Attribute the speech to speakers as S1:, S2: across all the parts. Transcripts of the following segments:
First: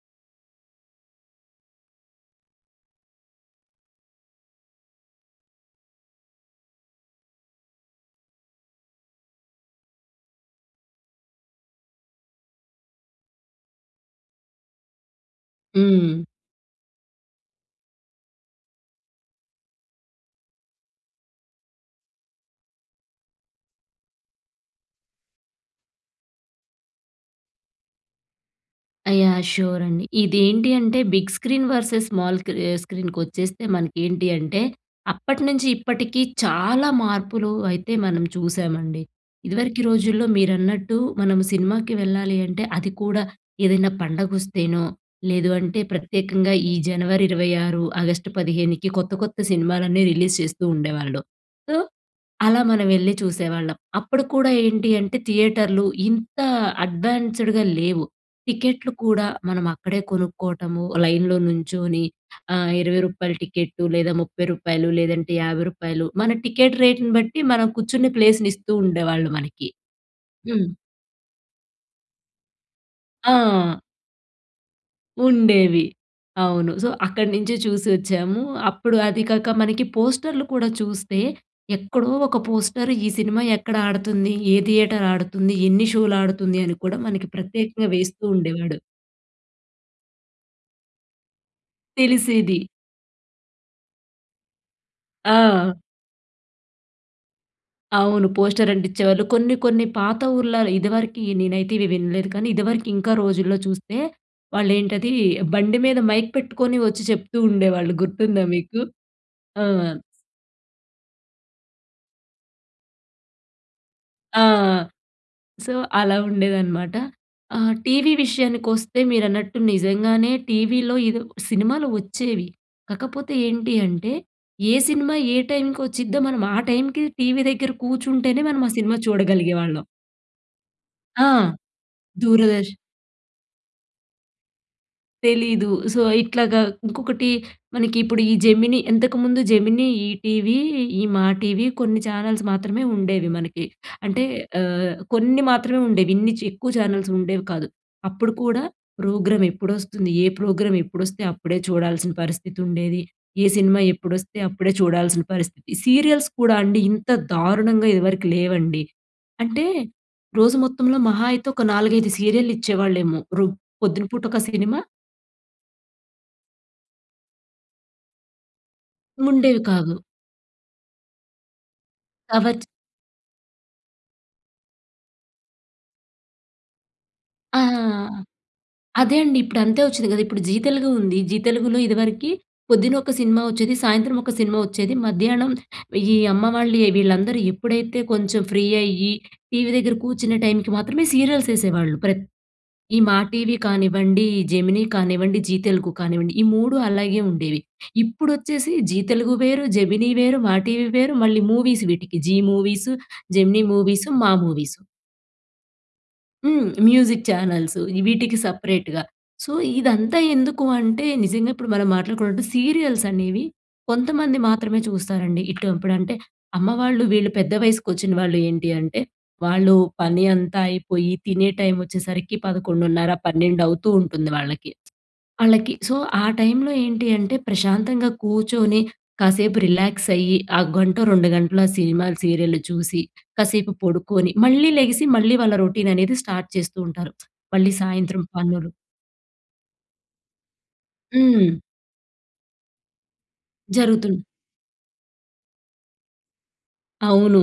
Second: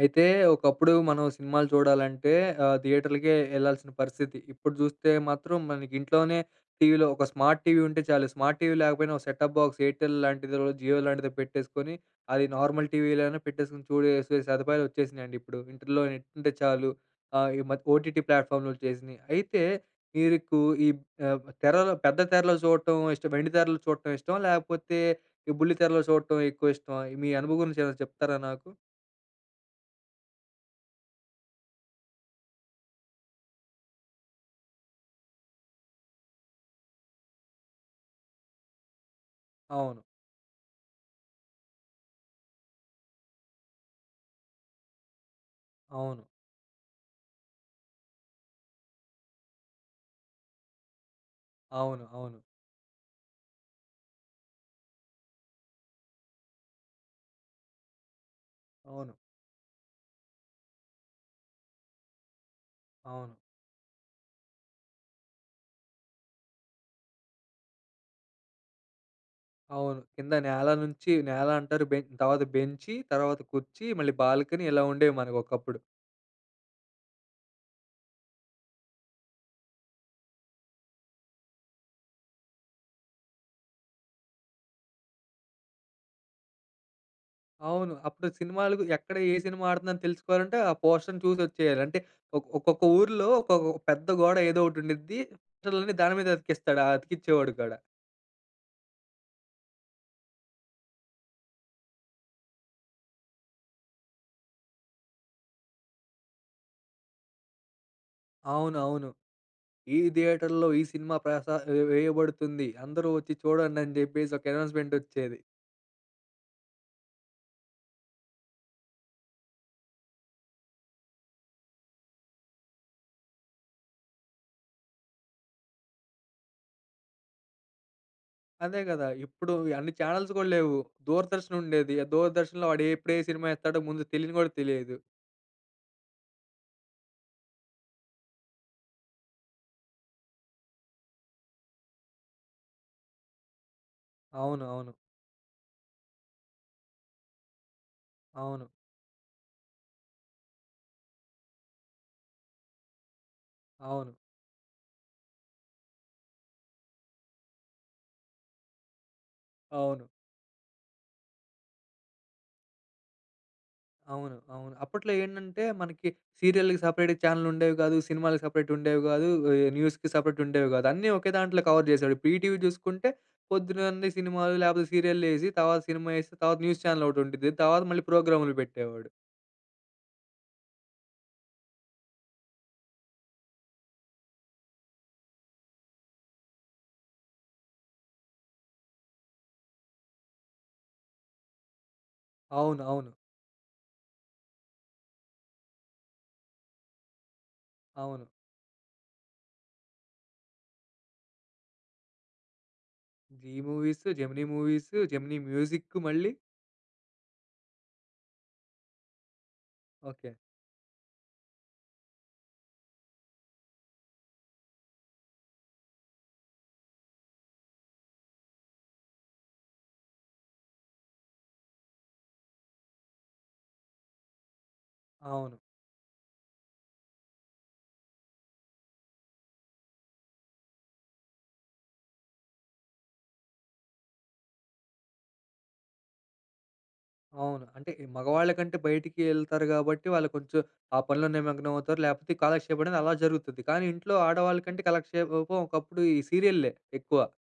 S1: అయితే ఒకప్పుడు మనం సినిమాలు చూడాలంటే ఆహ్, థియేటర్‌లకే వెళ్ళాల్సిన పరిస్థితి. ఇప్పుడు చూస్తే మాత్రం మనకింట్లోనే టీవీలో ఒక స్మార్ట్‌టీవీ ఉంటే చాలు. స్మార్ట్‌టీవీ లేకపోయినా, ఒక సెటాప్ బాక్స్ ఎయిర్టెల్ లాంటిది, జియో లాంటిదో పెట్టేసుకొని అది నార్మల్‌ టీవీలోనే పెట్టేసుకొని చూసేసే సదుపాయాలొచ్చేసినాయండి ఇప్పుడు. ఇంటిలో
S2: హ్మ్.
S1: నెట్ ఉంటే చాలు. ఆహ్, ఈ మధ్య ఓటీటీ ప్లాట్‌ఫాములొచ్చేసినియి. అయితే ఇరుకు ఈబ్ ఆహ్, తెరలో పెద్ద తెరలో చూడటం ఇష్టమా, వెండి తెరలు చూడటం ఇష్టమా? లేపోతే ఈ బుల్లి తెరలో చూడటం ఎక్కువ ఇష్టమా? ఎ మీ అనుభవం గురించి ఏమైనా చెప్తారా నాకు?
S2: యాహ్! షూర్ అండి. ఇదేంటి అంటే బిగ్ స్క్రీన్ వర్సెస్ స్మాల్‌ కీ ఆహ్, స్క్రీనుకొచ్చేస్తే మనకేంటి అంటే, అప్పటి నుంచి ఇప్పటికి చాలా మార్పులు అయితే మనం చూశామండి. ఇదివరకి
S1: అవును.
S2: రోజుల్లో మీరన్నట్టు మనం సినిమాకి వెళ్ళాలి అంటే, అది కూడా ఏదైనా పండగొస్తేనో లేదు అంటే
S1: అవును.
S2: ప్రత్యేకంగా ఈ జనవరి ఇరవై ఆరు, ఆగస్టు పదిహేనికి కొత్త కొత్త సినిమాలన్నీ రిలీజ్ చేస్తూ ఉండేవాళ్ళు. సో,
S1: అవును. అవును.
S2: అలా మనం వెళ్లి చూసేవాళ్ళం. అప్పుడు కూడా ఏంటీ అంటే థియేటర్లు ఇంత అడ్వాన్స్‌డ్‌గా లేవు. టికెట్లు
S1: అవును.
S2: కూడా మనం అక్కడే కొనుక్కోటము లైన్‌లో నుంచొని ఆహ్, రూ. 20
S1: అవును.
S2: రూపాయల టికెట్టు లేదా రూ. 30 రూపాయలు లేదంటే రూ. 50 రూపాయలు మన టికెట్ రేట్‌ని బట్టి మనం కూర్చునే ప్లేస్‌నిస్తూ ఉండేవాళ్ళు మనకి.
S1: అవును. కింద
S2: హ్మ్.
S1: నేల నుంచి నేల అంటరు బెం తర్వాత బెంచి తర్వాత
S2: ఆ!
S1: కుర్చీ మళ్ళీ బాల్కనీ ఇలా ఉండేవి మనకొకప్పుడు.
S2: ఉండేవి. అవును. సో, అక్కడి నుంచే చూసొచ్చాము. అప్పుడు అది కాక మనకి పోస్టర్‌లు కూడా చూస్తే, ఎక్కడో ఒక పోస్టర్ ఈ సినిమా ఎక్కడాడతంది? ఏ థియేటర్ ఆడుతుంది? ఎన్ని షోలాడుతుంది? అని కూడా మనకి ప్రత్యేకంగా
S1: అవును.
S2: వేస్తూ
S1: అప్పుడు
S2: ఉండేవాడు.
S1: సినిమాలకు ఎక్కడ ఏ సినిమా ఆడుతుందని తెలుసుకోవాలంటే ఆ పోస్ట‌ర్‌ని చూసొచ్చేయాలి. అంటే ఒక్
S2: తెలిసేది.
S1: ఒక్కొక్క ఊర్లో ఒకొక పెద్ద గోడ ఏదో ఒకటుండిద్ది
S2: ఆ!
S1: పోస్టర్‌లన్ని దాని మీదే అతికిస్తాడు ఆ అతికిచ్చేవాడు కూడా.
S2: అవును. పోస్టర్ అంటిచ్చేవాళ్ళు. కొన్ని, కొన్ని పాత ఊర్లలో ఇదివరకి నేనైతే ఇవి వినలేదు కానీ, ఇదివరకు ఇంకా రోజుల్లో చూస్తే, వాళ్ళేంటది బండి మీద మైక్ పెట్టుకొని వచ్చి చెప్తూ ఉండేవాళ్ళు. గుర్తుందా మీకు?
S1: అవునవును.
S2: ఆ!
S1: "ఈ థియేటర్‌లో ఈ సినిమా ప్రసా వే వేయబడుతుంది. అందరూ వచ్చి చూడండని" చెప్పేసి ఒక
S2: ఆ!
S1: అనౌన్స్‌మెంట్ వచ్చేది.
S2: సో, అలా ఉండేదనమాట. ఆహ్, టీవీ విషయానికొస్తే మీరన్నట్టు నిజంగానే టీవీలో, ఇదొ సినిమాలు వచ్చేవి కకపోతే ఏంటి అంటే? ఏ సినిమా ఏ టైంకొచ్చిద్దో మనం ఆ టైంకి టీవీ దెగ్గర కూర్చుంటేనే మనమా
S1: అదే
S2: సినిమా
S1: గదా! ఇప్పుడు
S2: చూడగలిగే వాళ్ళం.
S1: అన్ని చానెల్స్ గూడలేవు.
S2: ఆ!
S1: దూరదర్శన్ ఉండేది. ఆ దూరదర్శన్‌లో
S2: దూరదర్శన్.
S1: వాడేప్పుడు ఏ సినిమా ఏత్తాడో ముందు తెలియని గూడా తెలియదు.
S2: తెలీదు. సో, ఇట్లాగా ఇంకొకటి మనకిప్పుడు ఈ జెమినీ ఇంతకుముందు 'జెమినీ', 'ఈ టీవీ', ఈ 'మా టీవీ' కొన్ని ఛానల్స్ మాత్రమే ఉండేవి మనకి. అంటే
S1: అవును. అవును.
S2: ఆహ్, కొన్ని మాత్రమే ఉండేవి ఇన్ని చి ఎక్కువ ఛానల్స్ ఉండేవి కాదు. అప్పుడు కూడా
S1: అవును.
S2: ప్రోగ్రామెప్పుడొస్తుంది? ఏ ప్రోగ్రామ్ ఎప్పుడొస్తే అప్పుడే చూడాల్సిన పరిస్థితుండేది. ఏ సినిమా
S1: అవును.
S2: ఎప్పుడొస్తే అప్పుడే చూడాల్సిన పరిస్థితి. సీరియల్స్ కూడా అండి ఇంత దారుణంగా ఇదివరకు లేవండి. అంటే,
S1: అవును.
S2: రోజు మొత్తంలో మహా అయితే ఒక 4, 5 సీరియల్లిచ్చేవాళ్ళేమో. రూ పొద్దున
S1: అవును.
S2: పూటొక
S1: అవును.
S2: సినిమా
S1: అప్పట్లో ఏంటంటే మనకి సీరియల్‌కి సపరేట్‌గా చానెల్ ఉండేవి గాదు. సినిమాలకి సపరేట్ ఉండేవి గాదు.
S2: ఉండేవి
S1: ఆహ్,
S2: కావు.
S1: న్యూస్‌కి సపరేట్ ఉండేవి గాదు. అన్ని ఒకే దాంట్లో కవర్ జేసాడు. ఇప్పుడు ఈటీవి
S2: [unintelligible]
S1: జుసుకుంటే పొద్దునన్ని సినిమాలు లేపోతే సీరియల్లేసి తర్వాత సినిమా ఏసి తర్వాత న్యూస్ చానెల్ ఒకటి ఉండిద్ది.
S2: ఆహా!
S1: తర్వాత మళ్ళీ ప్రోగ్రామ్‌లు పెట్టేవాడు.
S2: అదే అండి. ఇప్పుడంతే వచ్చిద్ది గదా! ఇప్పుడు 'జీ తెలుగు' ఉంది. 'జీ తెలుగులో' ఇదివరకి పొద్దునొక సినిమా వచ్చేది. సాయంత్రం ఒక సినిమా వచ్చేది. మధ్యానం ఈ అమ్మ వాళ్ళే వీళ్ళందరూ ఎప్పుడైతే కొంచెం ఫ్రీ అయ్యి టీవీ దెగ్గర కూర్చునే టైమ్ మాత్రమే సీరియల్స్ ఎసేవాళ్ళు. ప్రత్
S1: అవును.
S2: ఈ
S1: అవును.
S2: 'మా టీవీ' కానివ్వండి, 'జెమినీ' కానివ్వండి 'జీ తెలుగు' కానివ్వండి ఈ 3 అలాగే ఉండేవి.
S1: అవును.
S2: ఇప్పుడొచ్చేసి 'జీ తెలుగు' వేరు, 'జెమినీ' వేరు, 'మా టీవీ' వేరు, మళ్ళీ మూవీస్ వీటికి 'Zee movies',
S1: 'Zee
S2: 'Gemini movies',
S1: movies',
S2: 'Maa
S1: 'Gemini
S2: movies'.
S1: Movies', 'Gemini music' మళ్ళీ.
S2: హ్మ్. మ్యూజిక్ ఛానల్సు ఇ వీటికి సపరేట్‌గా. సో, ఇదంతా
S1: ఓకె.
S2: ఎందుకూ అంటే? నిజంగా ఇప్పుడు మనం మాట్లాడుకున్నట్టు సీరియల్స్ అనేవి కొంతమంది మాత్రమే చూస్తారండి. ఇటు ఇప్పుడంటే అమ్మ వాళ్ళు వీళ్ళు పెద్ద వయస్సుకొచ్చిన వాళ్ళు ఏంటి అంటే, వాళ్ళు పని అంతా అయిపోయి తినే టైమొచ్చేసరికి 11:30, పన్నెండవుతూ ఉంటుంది వాళ్ళకి.
S1: అవును.
S2: ఆళ్ళకి సో, ఆ టైమ్‌లో ఏంటి అంటే ప్రశాంతంగా కూర్చొని కాసేపు రిలాక్స్ అయ్యి, ఆ గంటో 2:00 గంటలో ఆ సినిమాలు, సీరియల్లు చూసి, కాసేపు పడుకొని, మళ్ళి లెగిసి మళ్ళీ వాళ్ళ రొటీన్ అనేది స్టార్ట్ చేస్తూ ఉంటారు.
S1: అవును.
S2: మళ్ళి
S1: అంటే ఈ
S2: సాయంత్రం పనులు
S1: మగవాళ్ళకంటే బయటికి ఎళ్తారు గాబట్టి వాళ్ళు కొంచెం ఆ పనిలో
S2: హ్మ్.
S1: నిమగ్నమవుతారు లేకపోతే ఈ కాలక్షేపం అనేది అలా జరుగుతుది. కానీ
S2: జరుగుతుం
S1: ఇంట్లో ఆడవాళ్ళకంటే కలక్షే ఒ ఒ పం ఒకప్పుడు ఈ సీరియల్లే ఎక్కువ...
S2: అవును.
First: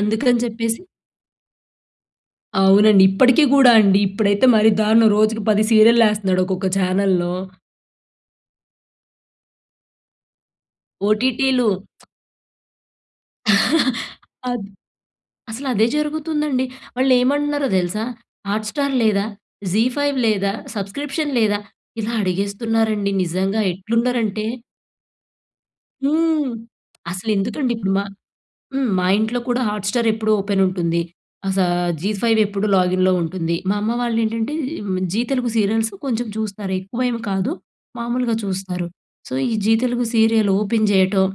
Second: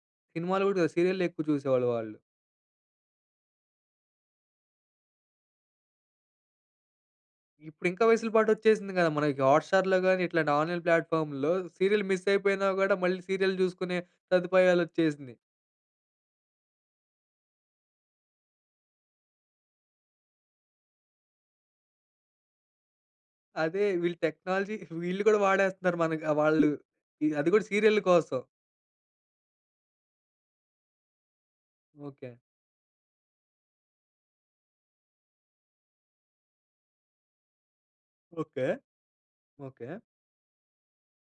S2: అందుకని
S1: సినిమాలు గూడా
S2: చెప్పేసి
S1: కాదు సీరియల్లే ఎక్కువ చూసేవాళ్ళు వాళ్ళు.
S2: అవునండి. ఇప్పటికి కూడా అండి, ఇప్పుడైతే మరి దారుణం. రోజుకి 10 సీరియలేస్తున్నాడు, ఒక్కొక్క ఛానల్‌లో.
S1: ఇప్పుడు ఇంకా, వేసులపాటు వచ్చేసింది కదా! మనకి హాట్ స్టార్‌లో గాని, ఇట్లాంటి ఆన్లైన్ ప్లాట్ఫామ్‌లో,
S2: ఓటీటీలు.
S1: సీరియల్ మిస్ అయిపోయినా కూడా, మళ్ళీ సీరియల్ చూసుకునే
S2: అద్
S1: సదుపాయాలు వచ్చేసినయి.
S2: అసల అదే జరుగుతుందండి. వాళ్ళు ఏమంటున్నారో తెలుసా! హాట్ స్టార్ లేదా? జీ ఫైవ్ లేదా? సబ్స్క్రిప్షన్ లేదా? ఇలా అడిగేస్తున్నారండి. నిజంగా
S1: అదే, వీళ్ళు
S2: ఎట్లున్నరంటే.
S1: టెక్నాలజీ వీళ్ళు కూడా వాడేస్తున్నరు. మనక ఆహ్,
S2: హ్మ్.
S1: వాళ్ళు.
S2: అసలు
S1: ఇగ అది కూడా
S2: ఎందుకండి ఇప్పుడు
S1: సీరియళ్లు
S2: మా
S1: కోసం.
S2: హ్మ్. మా ఇంట్లో కూడా హాట్ స్టార్ ఎప్పుడు ఓపెన్ ఉంటుంది. అస జీ
S1: ఓకె.
S2: ఫైవ్ ఎప్పుడు లాగిన్‌లో ఉంటుంది. మా అమ్మ వాళ్ళు ఏంటంటే, ఆహ్, జీ తెలుగు సీరియల్స్ కొంచెం చూస్తనారు. ఎక్కువ ఏమి కాదు. మామూలుగా
S1: ఓకె.
S2: చూస్తారు. సో, ఈ Zee
S1: okay.
S2: Telugu serial open చేయటం,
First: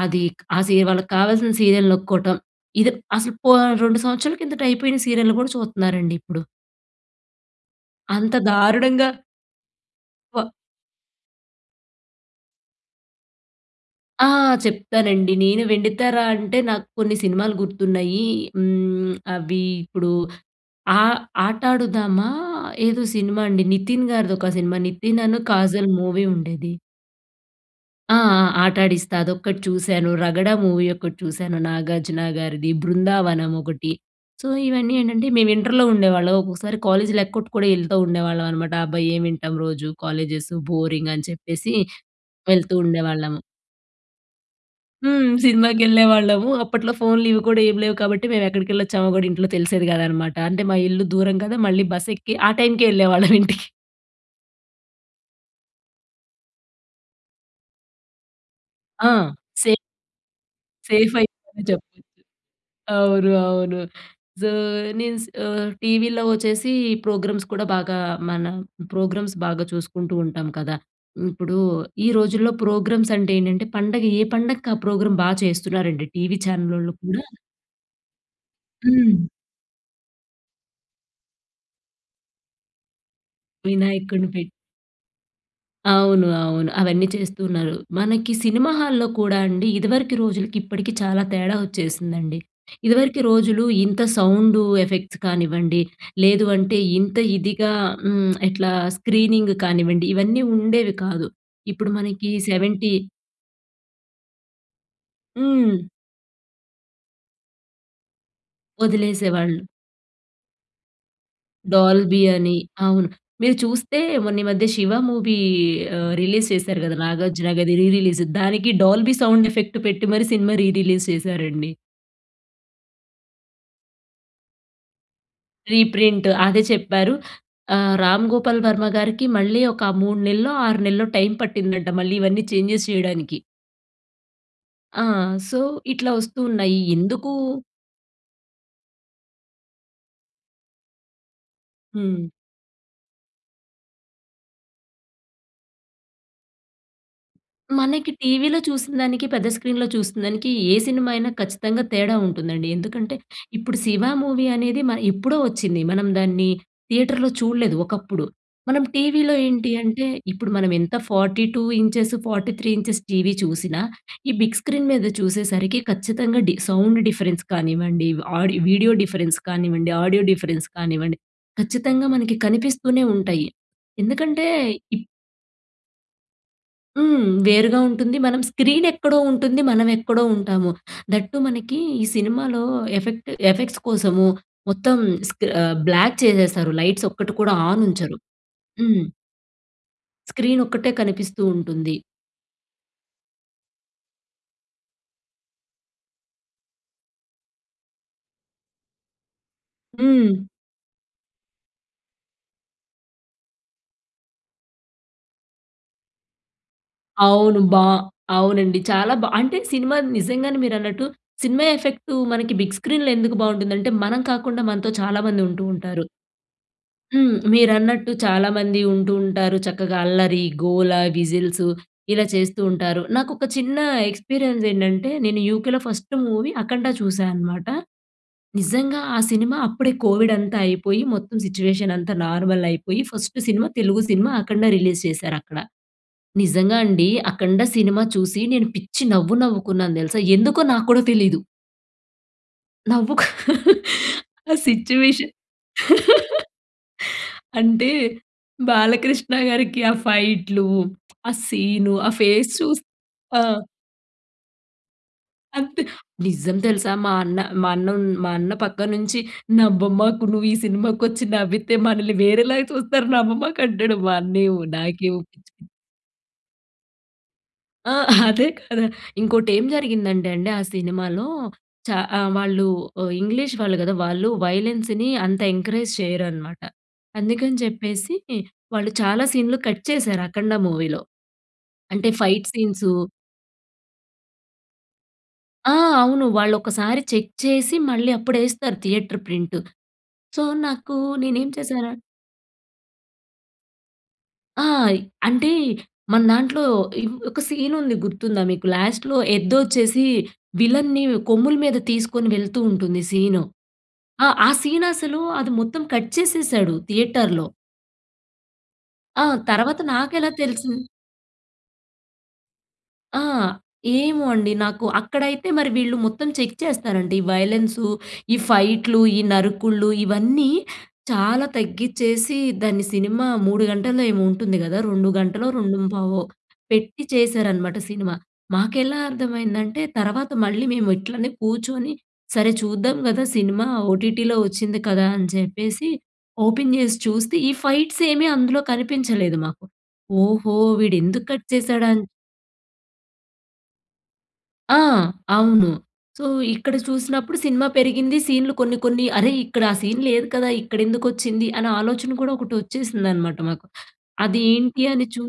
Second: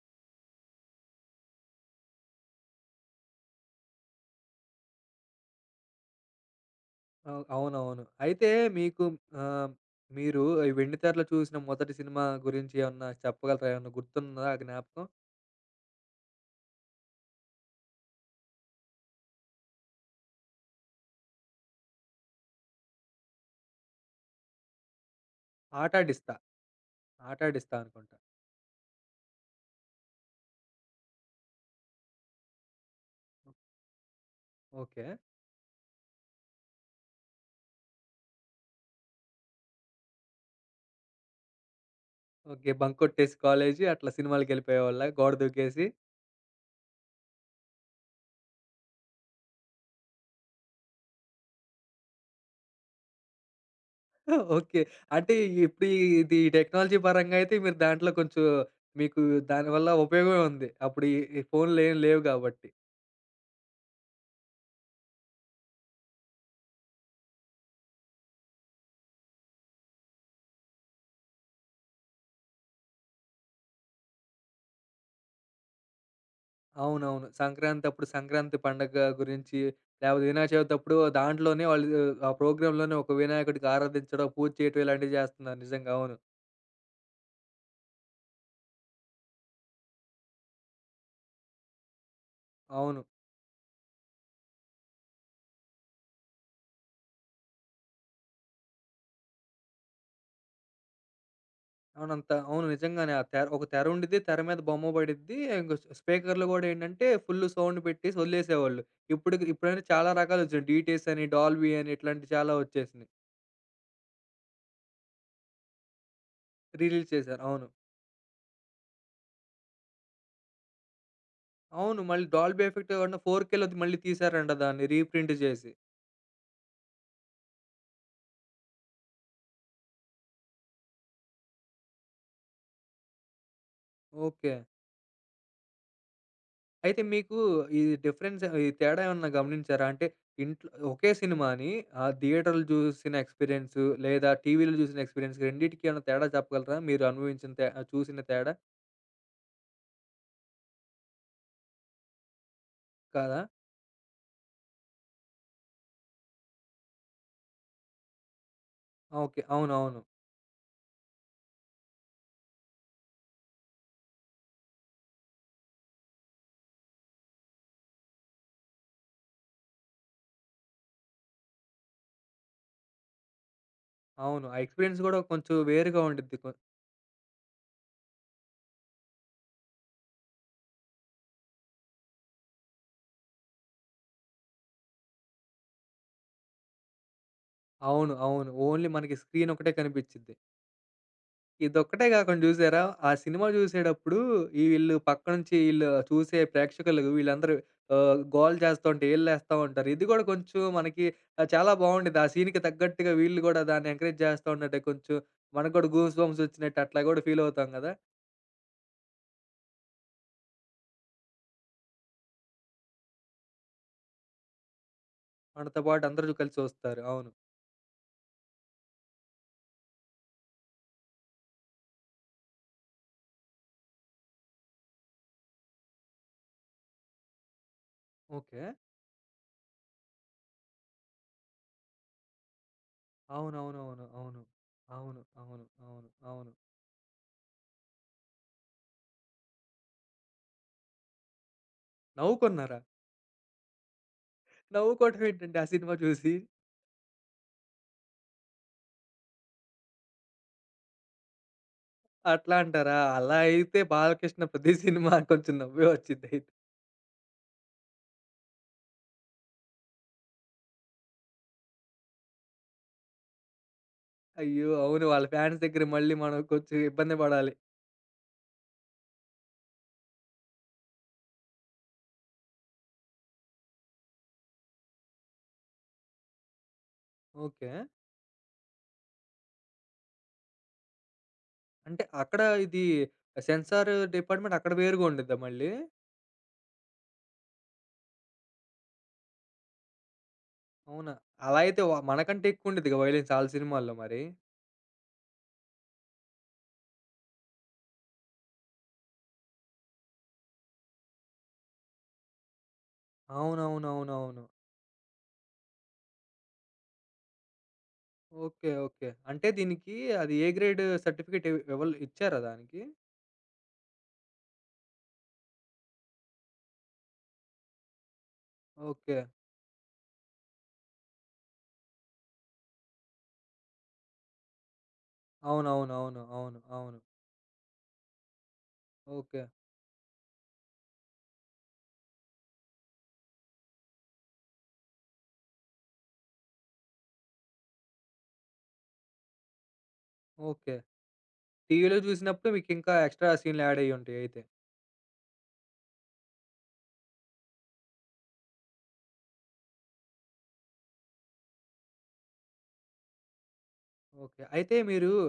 S2: అదిక్ ఆ సీయ వాళ్ళకి కావాల్సిన సీరియల్ నొక్కోటం. ఇదేప్ అసలు పోన్ 2 సంవత్సరాల కిందట అయిపోయిన, సీరియల్‌లు కూడా, చూత్నారండి, ఇప్పుడు.
S1: అవు అవునవును.
S2: అంత
S1: అయితే,
S2: దారుణంగా
S1: మీకుమ్ ఆహ్, మీరు
S2: వ
S1: ఈ వెండితెరలో చూసిన, మొదటి సినిమా గురించి ఏమన్నా చెప్పగలరా? ఏమన్నా
S2: ఆ!
S1: గుర్తుందా, ఆ జ్ఞాపకం?
S2: చెప్తానండి. నేను వెండితెర అంటే, నాకు కొన్ని సినిమాలు గుర్తున్నాయి. హ్మ్, అవి ఇప్పుడు, ఆహ్, 'ఆట ఆడుదామా' ఏదో సినిమా అండి? నితిన్ గారిదోక సినిమా. నితిన్‌నను, కాజల్ మూవీ
S1: 'ఆటాడిస్తా',
S2: ఉండేది.
S1: 'ఆటాడిస్తా'
S2: ఆ!
S1: అనుకుంటా.
S2: ఆ! 'ఆట ఆడిస్తా' అదొక్కటి చూశాను, 'రగడ' మూవీ ఒకటి చూశాను, నాగార్జున గారిది. 'బృందావనం' ఒకటి. సో, ఇవన్నీ
S1: ఓకె.
S2: ఏంటంటే, మేము ఇంటర్‌లో ఉండేవాళ్ళం. ఒక్కోసారి, కాలేజీలేక్కొట్టు కూడా, ఎళ్తా ఉండేవాళ్ళం అనమాట. అబ్బా! ఏం వింటాం రోజు కాలేజెసు, బోరింగ్ అని చెప్పేసి,
S1: ఓకె.
S2: వెళ్తూ
S1: బంకొట్టేసి
S2: ఉండేవాళ్ళము.
S1: కాలేజీ. అట్లా సినిమాలకి వెళ్ళిపోయేవాళ్లా,
S2: హ్మ్,
S1: గోడ దూకేసి?
S2: సినిమాకేళ్ళేవాళ్ళము. అప్పట్లో ఫోన్‌లివి కూడా, ఏమి లేవు కాబట్టి, మేము ఎక్కడికి వెళ్ళోచ్చామో కూడా, ఇంట్లో తెలిసేది కాదనమాట. అంటే మా ఇల్లు దూరం కదా! మళ్ళీ బస్ ఎక్కి, ఆ టైమ్‌కే వెళ్ళేవాళ్ళం ఇంటికి.
S1: ఆ! ఓకే. అంటే ఇప్పుడు ఇది టెక్నాలజీ పరంగా అయితే మీరు దాంట్లో కొంచెం
S2: ఆ!
S1: మీకు దాని
S2: సేఫ్.
S1: వల్ల ఉపయోగమే ఉంది. అప్పుడు
S2: సేఫ్
S1: ఈ ఈ
S2: అయ్యాం అని
S1: ఫోన్లు ఏం
S2: చెప్పొచ్చు.
S1: లేవు కాబట్టి.
S2: అవును. అవును. సో నేను స్ ఆహ్, టీవీలో వచ్చేసి ఈ ప్రోగ్రామ్స్ కూడా బాగా మనం ప్రోగ్రామ్స్ బాగా చూసుకుంటూ ఉంటాం కదా! ఇప్పుడు ఈ రోజుల్లో ప్రోగ్రామ్స్ అంటే ఏంటంటే పండగ ఏ పండగకి ఆ ప్రోగ్రామ్ బా చేస్తున్నారండి టీవీ ఛానలోళ్ళు కూడా
S1: అవునవును. సంక్రాంతప్పుడు సంక్రాంతి పండుగ
S2: హ్మ్.
S1: గురించి. లేపోతే వినాయక చవితి అప్పుడు దాంట్లోనే వాళ్ళు ఆ ప్రోగ్రాంలోనే ఒక వినాయకుడికి ఆరాధించడం,
S2: వినాయకుడిని పె
S1: పూజ చేయడం ఇలాంటివి చేస్తున్నారు. నిజంగా అవును.
S2: అవును. అవును. అవన్నీ చేస్తూ ఉన్నారు. మనకి సినిమా హాల్‌లో కూడా అండి ఇదివరకి రోజులకి, ఇప్పటికి చాలా తేడా వచ్చేసిందండి.
S1: అవును.
S2: ఇదివరకి రోజులు ఇంత సౌండ్ ఎఫెక్ట్స్ కానివ్వండి లేదు అంటే ఇంత ఇదిగా హ్మ్. ఎట్లా స్క్రీనింగ్ కానివ్వండి ఇవన్నీ ఉండేవి కాదు. ఇప్పుడు
S1: అవును.
S2: మనకి
S1: అంత అవును.
S2: సెవెంటీ
S1: నిజంగానే ఆ తెర్ ఒక తెర ఉండిద్ది. తెర మీద బొమ్మ పడిద్ది. ఇంకా
S2: హ్మ్.
S1: స్ స్పీకర్లు గూడా ఏంటంటే ఫుల్ సౌండ్ పెట్టేసి వదిలేసేవాళ్ళు. ఇపుడు
S2: వదిలేసేవాళ్ళు.
S1: ఇప్పుడయితే చాలా రకాలుగా వచ్చినాయి డిటిఎస్ అని డాల్బీ అని
S2: డాల్బీ
S1: ఇట్లాంటివి చాలా
S2: అని.
S1: వచ్చేసినాయి.
S2: అవును. మీరు చూస్తే మొన్న ఈ మధ్య 'శివ' మూవీ ఆహ్, రిలీస్ చేశారు కదా
S1: రిలీజ్ చేసారు.
S2: 'నాగార్జున'
S1: అవును.
S2: గారిది రీ రిలీస్ దానికి డాల్బీ సౌండ్ ఎఫెక్ట్ పెట్టి మరి సినిమా రీ రిలీస్ చేసారండి.
S1: అవును. మళ్ళీ డాల్బీ ఏఫెక్ట్ గాకుండా ఫోర్ కెలో అది మళ్ళీ తీశారంట దాన్ని రీప్రింట్ చేసి.
S2: రీప్రింట్ అదే చెప్పారు. ఆహ్, 'రామ్ గోపాల్ వర్మ' గారికి మళ్ళీ ఒక 3 నెల్లో 6 నెల్లో టైం పట్టిందంట. మళ్ళీ ఇవన్నీ చేంజెస్ చేయడానికి.
S1: ఓకె.
S2: ఆ! సో, ఇట్లా వస్తున్నాయి
S1: అయితే
S2: ఎందుకు?
S1: మీకు, ఈ డిఫరెన్స్ ఈ తేడా ఏమైనా గమనించారా? అంటే, ఇంట్లో ఒకే సినిమాని, ఆ
S2: హ్మ్.
S1: థియేటర్‌లో చూసిన ఎక్స్‌పీరియన్సు లేదా టీవీ‌లో చూసిన ఎక్స్‌పీరియన్స్‌కి రెండిటికి ఏమైనా తేడా చెప్పగలరా? మీరు అనుభవించిన తె
S2: మనకి
S1: చూసిన తేడా.
S2: టీవీలో చూసినదానికి, పెద్ద స్క్రీన్‌‌లో చూసినదానికి, ఏ సినిమా అయినా ఖచ్చితంగా తేడా ఉంటుందండి. ఎందుకంటే,
S1: కాదా?‌
S2: ఇప్పుడు 'శివ' మూవీ అనేది మ ఎప్పుడో వచ్చింది. మనం దాన్ని థియేటర్‌లో చూడలేదు, ఒకప్పుడు. మనం టీవీలో
S1: ఓకే.
S2: ఏంటి
S1: అవునవును.
S2: అంటే ఇప్పుడు మనం ఎంత 42 ఇంచెస్, 43 ఇంచెస్ టీవీ చూసినా, ఈ బిగ్ స్క్రీన్ మీద చూసేసరికి ఖచ్చితంగా, డి సౌండ్ డిఫరెన్స్ కానివ్వండి, ఆడియో వీడియో డిఫరెన్స్ కానివ్వండి, ఆడియో డిఫరెన్స్ కానివ్వండి, ఖచ్చితంగా మనకి కనిపిస్తూనే ఉంటాయి. ఎందుకంటే
S1: అవును. ఆ ఎక్స్‌పీరియన్స్
S2: ఇప్
S1: కూడా కొంచెం వేరుగా ఉండుద్ది. కొ
S2: హ్మ్. వేరుగా ఉంటుంది. మనం స్క్రీన్ ఎక్కడో ఉంటుంది, మనం ఎక్కడో ఉంటాము. దట్ టు మనకి, ఈ సినిమాలో ఎఫెక్ట్ ఎఫెక్ట్స్ కోసము మొత్తం స్క్రీ బ్లాక్ చేసేస్తారు. లైట్స్ ఒక్కటి కూడా ఆన్
S1: అవును.
S2: ఉంచరు.
S1: అవును. ఓన్లీ
S2: హ్మ్.
S1: మనకి స్క్రీన్ ఒకటే కనిపించిది.
S2: స్క్రీన్ ఒక్కటే కనిపిస్తూ ఉంటుంది.
S1: ఇదొక్కటే కాకుండా చూసారా? ఆ సినిమా చూసేటప్పుడు, ఈళ్ళు పక్కనుంచి, ఈళ్ళు చూసే ప్రేక్షకులు వీళ్ళందరూ ఆహ్, గోల చేస్తుంటే, ఈలలు వేస్తా ఉంటారు. ఇది కూడా
S2: హ్మ్.
S1: కొంచెం మనకి ఆహ్, చాలా బాగుండేది. ఆ సీన్‌కి తగ్గట్టుగా వీళ్ళు కూడా దాన్ని ఎంకరేజ్ చేస్తా ఉంటంటే, కొంచెం మనకు కూడా గూస్‌బంప్స్ వచ్చినట్టు అట్లా కూడా ఫీల్
S2: అవును.
S1: అవుతాం
S2: బ
S1: కదా!
S2: అవునండి. చాలా బా అంటే సినిమా నిజంగానే మీరన్నట్టు. సినిమా ఎఫెక్టు మనకి బిగ్ స్క్రీన్‌లో ఎందుకు బాగుంటుందంటే, మనం కాకుండా మనతో చాలా మంది ఉంటూ
S1: మనతో పాటు
S2: ఉంటారు.
S1: అందరూ కలిసి చూస్తారు. అవును.
S2: హ్మ్. మీరన్నట్టు చాలామంది ఉంటూ ఉంటారు. చక్కగా అల్లరి, గోల, విజిల్సు ఇలా చేస్తూ ఉంటారు. నాకొక చిన్న ఎక్స్‌పీరియన్స్ ఏంటంటే నేను యూకేలో ఫస్ట్ మూవీ 'అఖండ' చూశానమాట.
S1: ఓకె.
S2: నిజంగా ఆ సినిమా అప్పుడే కోవిడ్ అంతా అయిపోయి, మొత్తం సిట్యుయేషన్ అంతా నార్మల్ అయిపోయి, ఫస్ట్ సినిమా, తెలుగు
S1: అవునవునవును.
S2: సినిమా
S1: అవును.
S2: 'అఖండ' రిలీజ్
S1: అవును.
S2: చేశారు అక్కడ.
S1: అవును. అవును. అవును.
S2: నిజంగా అండి. 'అఖండ' సినిమా చూసి నేను పిచ్చి నవ్వు, నవ్వుకున్నాను తెలుసా! ఎందుకో నాకు కూడా తెలీదు.
S1: నవ్వుకున్నారా?
S2: నవ్వుకు. ఆ
S1: నవ్వుకోవడం
S2: సిచ్యుయేషన్
S1: ఏంటండి ఆ సినిమా చూసి?
S2: అంటే బాలకృష్ణ గారికి ఆ ఫైట్‌లు, ఆ సీను, ఆ ఫేస్
S1: అట్లా
S2: చూసి
S1: అంటారా? అలా
S2: ఆ!
S1: అయితే బాలకృష్ణ ప్రతి సినిమా కొంచెం
S2: అంతే.
S1: నవ్వే వొచ్చిద్ది.
S2: నిజం తెలుసా మా అన్న, మా అన్న, ఉన్ మా అన్న "పక్కన నుంచి నవ్వమాకు. నువ్వు ఈ సినిమాకొచ్చి నవ్వితే మనల్ని వేరేలాగా చూస్తారు. నవ్వమాకు" అంటాడు. మా అన్నయ్య
S1: అయ్యో! అవును.
S2: నాకేమో
S1: వాళ్ళ ఫాన్స్ దగ్గర మళ్ళి మనం కొంచెం ఇబ్బంది పడాలి.
S2: ఆ! అదే గదా! ఇంకోటి ఏం జరిగిందంటే అండి ఆ సినిమాలో, చా ఆహ్, వాళ్ళు ఆహ్, ఇంగ్లీష్ వాళ్ళు గదా! వాళ్ళు వయలెన్స్‌ని అంత ఎంకరేజ్ చేయరనమాట. అందుకని
S1: ఓకే.
S2: చెప్పేసి వాళ్ళు చాలా సీన్‌లు కట్ చేసారు 'అఖండ' మూవీలో.
S1: అంటే
S2: అంటే
S1: అక్కడ
S2: ఫైట్
S1: ఇది
S2: సీన్సు
S1: సెన్సారు డిపార్ట్‌మెంట్ అక్కడ వేరుగా ఉండిద్దా మళ్ళీ?
S2: ఆ! అవును. వాళ్ళు ఒకసారి చెక్ చేసి, మళ్ళీ అప్పుడు వేస్తారు థియేటర్ ప్రింట్. సో, నాకు
S1: అవునా!
S2: నేనేం
S1: అలా అయితే
S2: చేశాన
S1: వ మనకంటే ఎక్కువ ఉండిద్దిగా వయలెన్స్ ఆళ్ల సినిమాల్లో మరి.
S2: ఆ! అంటే మన దాంట్లో ఈ ఒక సీన్ ఉంది గుర్తుందా మీకు? లాస్ట్‌లో ఎద్దొచ్చేసి విలన్ని కొమ్ముల మీద తీసుకొని వెళ్తూ ఉంటుంది సీను. ఆ!
S1: అవునవునవునవును.
S2: ఆ సీన్ అసలు అది మొత్తం కట్ చేసేసాడు థియేటర్‌లో.
S1: ఓకె. ఓకె.
S2: ఆ!
S1: అంటే
S2: తర్వాత
S1: దీనికి
S2: నాకెలా
S1: అది ఏ
S2: తెలుసిన్
S1: గ్రేడ్ సర్టిఫికేట్ ఎవల్లు ఇచ్చారా దానికి?
S2: ఆ! ఏమో అండి? నాకు అక్కడైతే మరి, వీళ్ళు మొత్తం చెక్ చేస్తారండి. వయలెన్సు, ఈ ఫైట్‌లు, ఈ
S1: ఓకె.
S2: నరుకుళ్లూ, ఇవన్నీ చాలా తగ్గిచేసి, దాన్ని సినిమా 3 గంటల్లో ఏమో, ఉంటుంది కదా! 2 గంటలో, రెండుం
S1: అవునవును. అవును,
S2: పావో
S1: అవును.
S2: పెట్టి చేశారనమాట, సినిమా. మాకెలా
S1: ఓకె.
S2: అర్థమైందంటే, తర్వాత మళ్ళీ మేము ఇట్లనే కూర్చొని, సరే! చూద్దాం కదా! సినిమా ఓటీటీలో వచ్చింది కదా! అని చెప్పేసి, ఓపెన్ చేసి చూస్తే, ఈ ఫైట్స్ ఏమీ అందులో కనిపించలేదు, మాకు. ఓహో!
S1: ఓకె.
S2: వీడు ఎందుకు కట్
S1: టీవీలో
S2: చేసాడన్
S1: చూసినప్పుడు, మీకు ఇంకా ఎక్స్ట్రా సీన్‌లు యాడయ్యుంటాయి అయితే.
S2: ఆ! అవును. సో, ఇక్కడ చూసినప్పుడు, సినిమా పెరిగింది. సీన్‌లు కొన్ని, కొన్ని "అరె! ఇక్కడ ఆ సీన్ లేదు కదా! ఇక్కడ ఎందుకు వచ్చింది" అని ఆలోచన కూడా, ఒకటి వచ్చేసిందన్నమాట మాకు. అది
S1: ఓకె. అయితే
S2: ఏంటి అని,
S1: మీరు,
S2: చూ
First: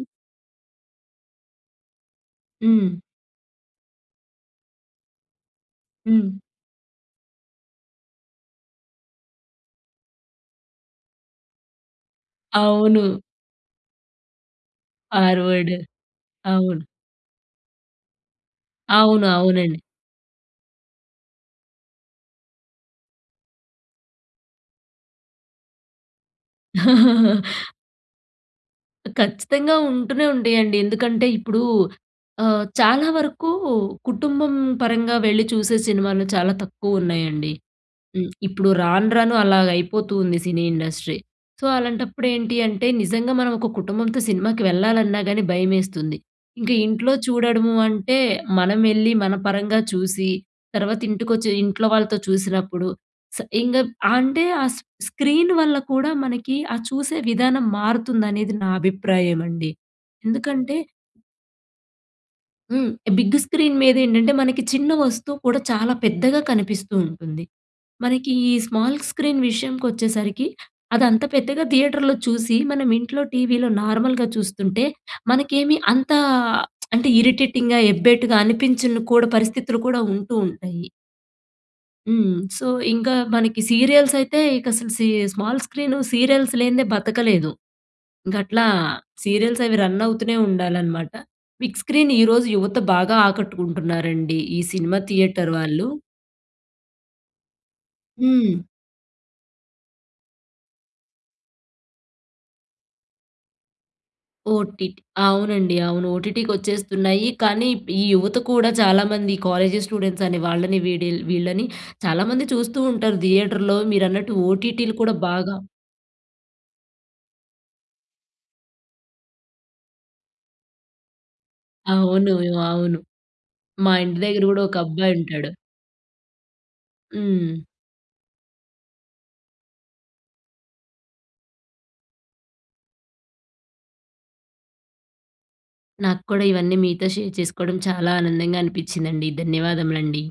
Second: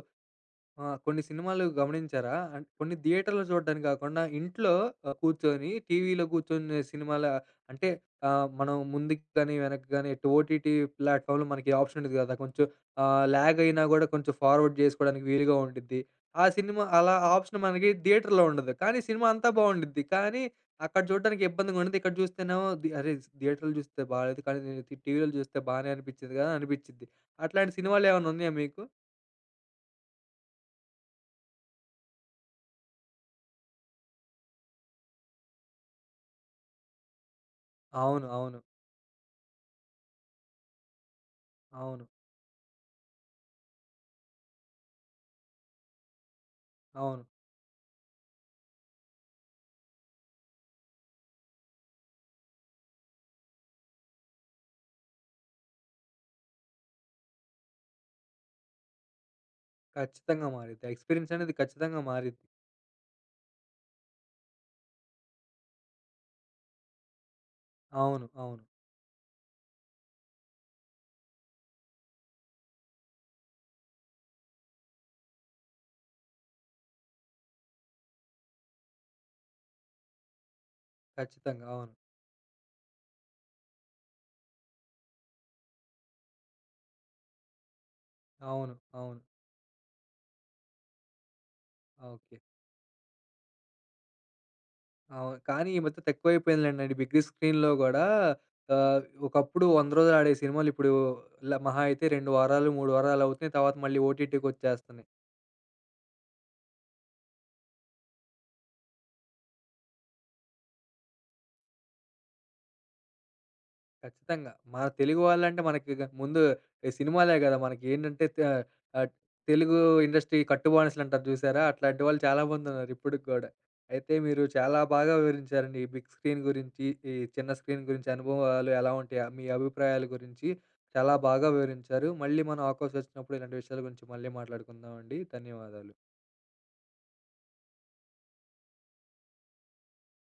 S1: ఆ! కొన్ని సినిమాలు గమనించారా? అంట్ కొన్ని
S2: హ్మ్.
S1: థియేటర్‌లు చూడడానికి కాకుండా, ఇంట్లో ఆహ్, కూర్చొని, టీవీలో
S2: హ్మ్.
S1: కూర్చొనే సినిమాల అంటే, ఆహ్, మనం ముందుకు కాని, వెనక్కి కాని, ఓటీటీ ప్లాట్ఫామ్‌లో మనకి ఆప్షన్ ఉండిది కదా! కొంచెం
S2: అవును.
S1: ఆహ్, లాగ్ అయినా కూడా, కొంచెం ఫార్వర్డ్ చేసుకోవడానికి వీలుగా
S2: ఫార్వార్డ్.
S1: ఉండిది. ఆ సినిమా
S2: అవును.
S1: అలా, ఆప్షన్ మనకి దియేటర్‌లో ఉండదు. కానీ
S2: అవును.
S1: సినిమా అంతా
S2: అవునండి.
S1: బాగుండిద్ది. కానీ అక్కడ చూడ్డానికి ఇబ్బందిగా ఉండది, ఇక్కడ చూస్తేనేమో ది అరే! దియేటర్లో చూస్తే బాగాలేదు. కానీ ని ని టీవీలో చూస్తే, బాగానే అనిపించింది కదా! అనిపించిద్ది. అట్లాంటి సినిమాలేమన్నా, ఉన్నాయా మీకు?
S2: ఖచ్చితంగా! ఉంటూనే, ఉంటాయండి. ఎందుకంటే, ఇప్పుడు ఆహ్, చాలా వరకు కుటుంబం పరంగా వెళ్లి, చూసే సినిమాలు చాలా తక్కువ ఉన్నాయండి.
S1: అవును,
S2: హ్మ్.
S1: అవును.
S2: ఇప్పుడు రాను, రాను అలాగా అయిపోతూ ఉంది, సినీ ఇండస్ట్రీ. సో,
S1: అవును.
S2: అలాంటప్పుడు ఏంటి అంటే, నిజంగా మనం ఒక కుటుంబంతో సినిమాకి వెళ్లాలన్నా గాని, భయమేస్తుంది. ఇంకా ఇంట్లో
S1: అవును.
S2: చూడడము అంటే, మనం వెళ్లి, మన పరంగా చూసి, తర్వాత ఇంటికోచ్చి, ఇంట్లో వాళ్ళతో చూసినప్పుడు స ఇంగప్ అంటే, ఆ స్ స్క్రీన్ వల్ల కూడా మనకి, ఆ చూసే విధానం మారుతుందనేది, నా అభిప్రాయమండి.
S1: ఖచ్చితంగా!
S2: ఎందుకంటే
S1: మారిద్ది. ఆ ఎక్స్పీరియన్స్ అనేది ఖచ్చితంగా! మారిద్
S2: హ్మ్. బిగ్ స్క్రీన్ మీద ఏంటంటే, మనకి చిన్న వస్తువు కూడా, చాలా పెద్దగా కనిపిస్తూ ఉంటుంది.
S1: అవును,
S2: మనకి ఈ
S1: అవును.
S2: స్మాల్ స్క్రీన్ విషయంకోచ్చేసరికి, అదంత పెద్దగా థియేటర్‌లో చూసి, మనం ఇంట్లో టీవీలో నార్మల్‌‌గా చూస్తుంటే, మనకేమీ అంతా అంటే, ఇరిటేటింగ్‌గా, ఎబ్బేటుగా అనిపించను కూడా, పరిస్థితులు కూడా ఉంటూ, ఉంటాయి.
S1: ఖచ్చితంగా. అవును.
S2: హ్మ్. సో, ఇంకా మనకి సీరియల్స్ అయితే, ఇక అసలు సీ స్మాల్ స్క్రీను సీరియల్స్ లేనిదే, బ్రతకలేదు. గట్లా
S1: అవును. అవును.
S2: సీరియల్స్ అవి రన్ అవుతూనే ఉండాలన్నమాట. Big screen
S1: okay.
S2: ఈరోజు యువత బాగా ఆకట్టుకుంటున్నారండి. ఈ సినిమా
S1: అవును.
S2: థియేటర్
S1: కానీ, ఈ
S2: వాళ్ళు.
S1: మధ్య తక్కువైపోయింది లెండి అండి, బిగు స్క్రీన్‌లో గూడా
S2: హ్మ్.
S1: ఆహ్, ఒకప్పుడు 100 రోజులు ఆడే సినిమాలు, ఇప్పుడూ ల మహా అయితే 2 వారాలు 3 వారాలు అవుతున్నాయి. తర్వాత మళ్ళీ
S2: ఓటీటీ
S1: ఓటీటీకొచ్చేస్తన్నాయి.
S2: అవునండి, అవును. ఓటీటీకొచ్చేస్తున్నాయి కానీ, ఇప్ ఈ యువత కూడా చాలామంది కాలేజీ స్టూడెంట్స్ అని, వాళ్ళని వీడిల్ వీళ్ళని, చాలామంది చూస్తూ ఉంటారు. థియేటర్‌లో మీరన్నట్టు
S1: ఖచ్చితంగా. మన
S2: ఓటీటీలు కూడా
S1: తెలుగు వాళ్ళు
S2: బాగా.
S1: అంటే, మనకిక ముందు ఈ సినిమాలే కదా! మనకి. ఏంటంటే, త ఆహ్, తెలుగూ ఇండస్ట్రీ కట్టు బానిసలు అంటారు చూసారా? అట్లాంటి వాళ్ళు
S2: అవును.
S1: చాలా మందున్నారు,
S2: అవును.
S1: ఇప్పటికి కూడా.
S2: మా
S1: అయితే
S2: ఇంటి
S1: మీరు
S2: దగ్గర కూడా ఒక
S1: చాలా బాగా
S2: అబ్బాయి ఉంటాడు.
S1: వివరించారండి. ఈ బిగ్ స్క్రీన్ గురించి, ఈ చిన్న
S2: హ్మ్.
S1: స్క్రీన్ గురించి, అనుభవాలు ఎలా ఉంటాయ, మీ అభిప్రాయాల గురించి చాలా బాగా వివరించారు. మళ్ళీ మనం అవకాశం వచ్చినప్పుడు, ఇలాంటి విషయాల గురించి మళ్ళీ మాట్లాడుకుందామండి. ధన్యవాదాలు.
S2: నాకు కూడా ఇవన్నీ మీతో షేర్ చేసుకోవడం చాలా ఆనందంగా అనిపించిందండి. ధన్యవాదములండి.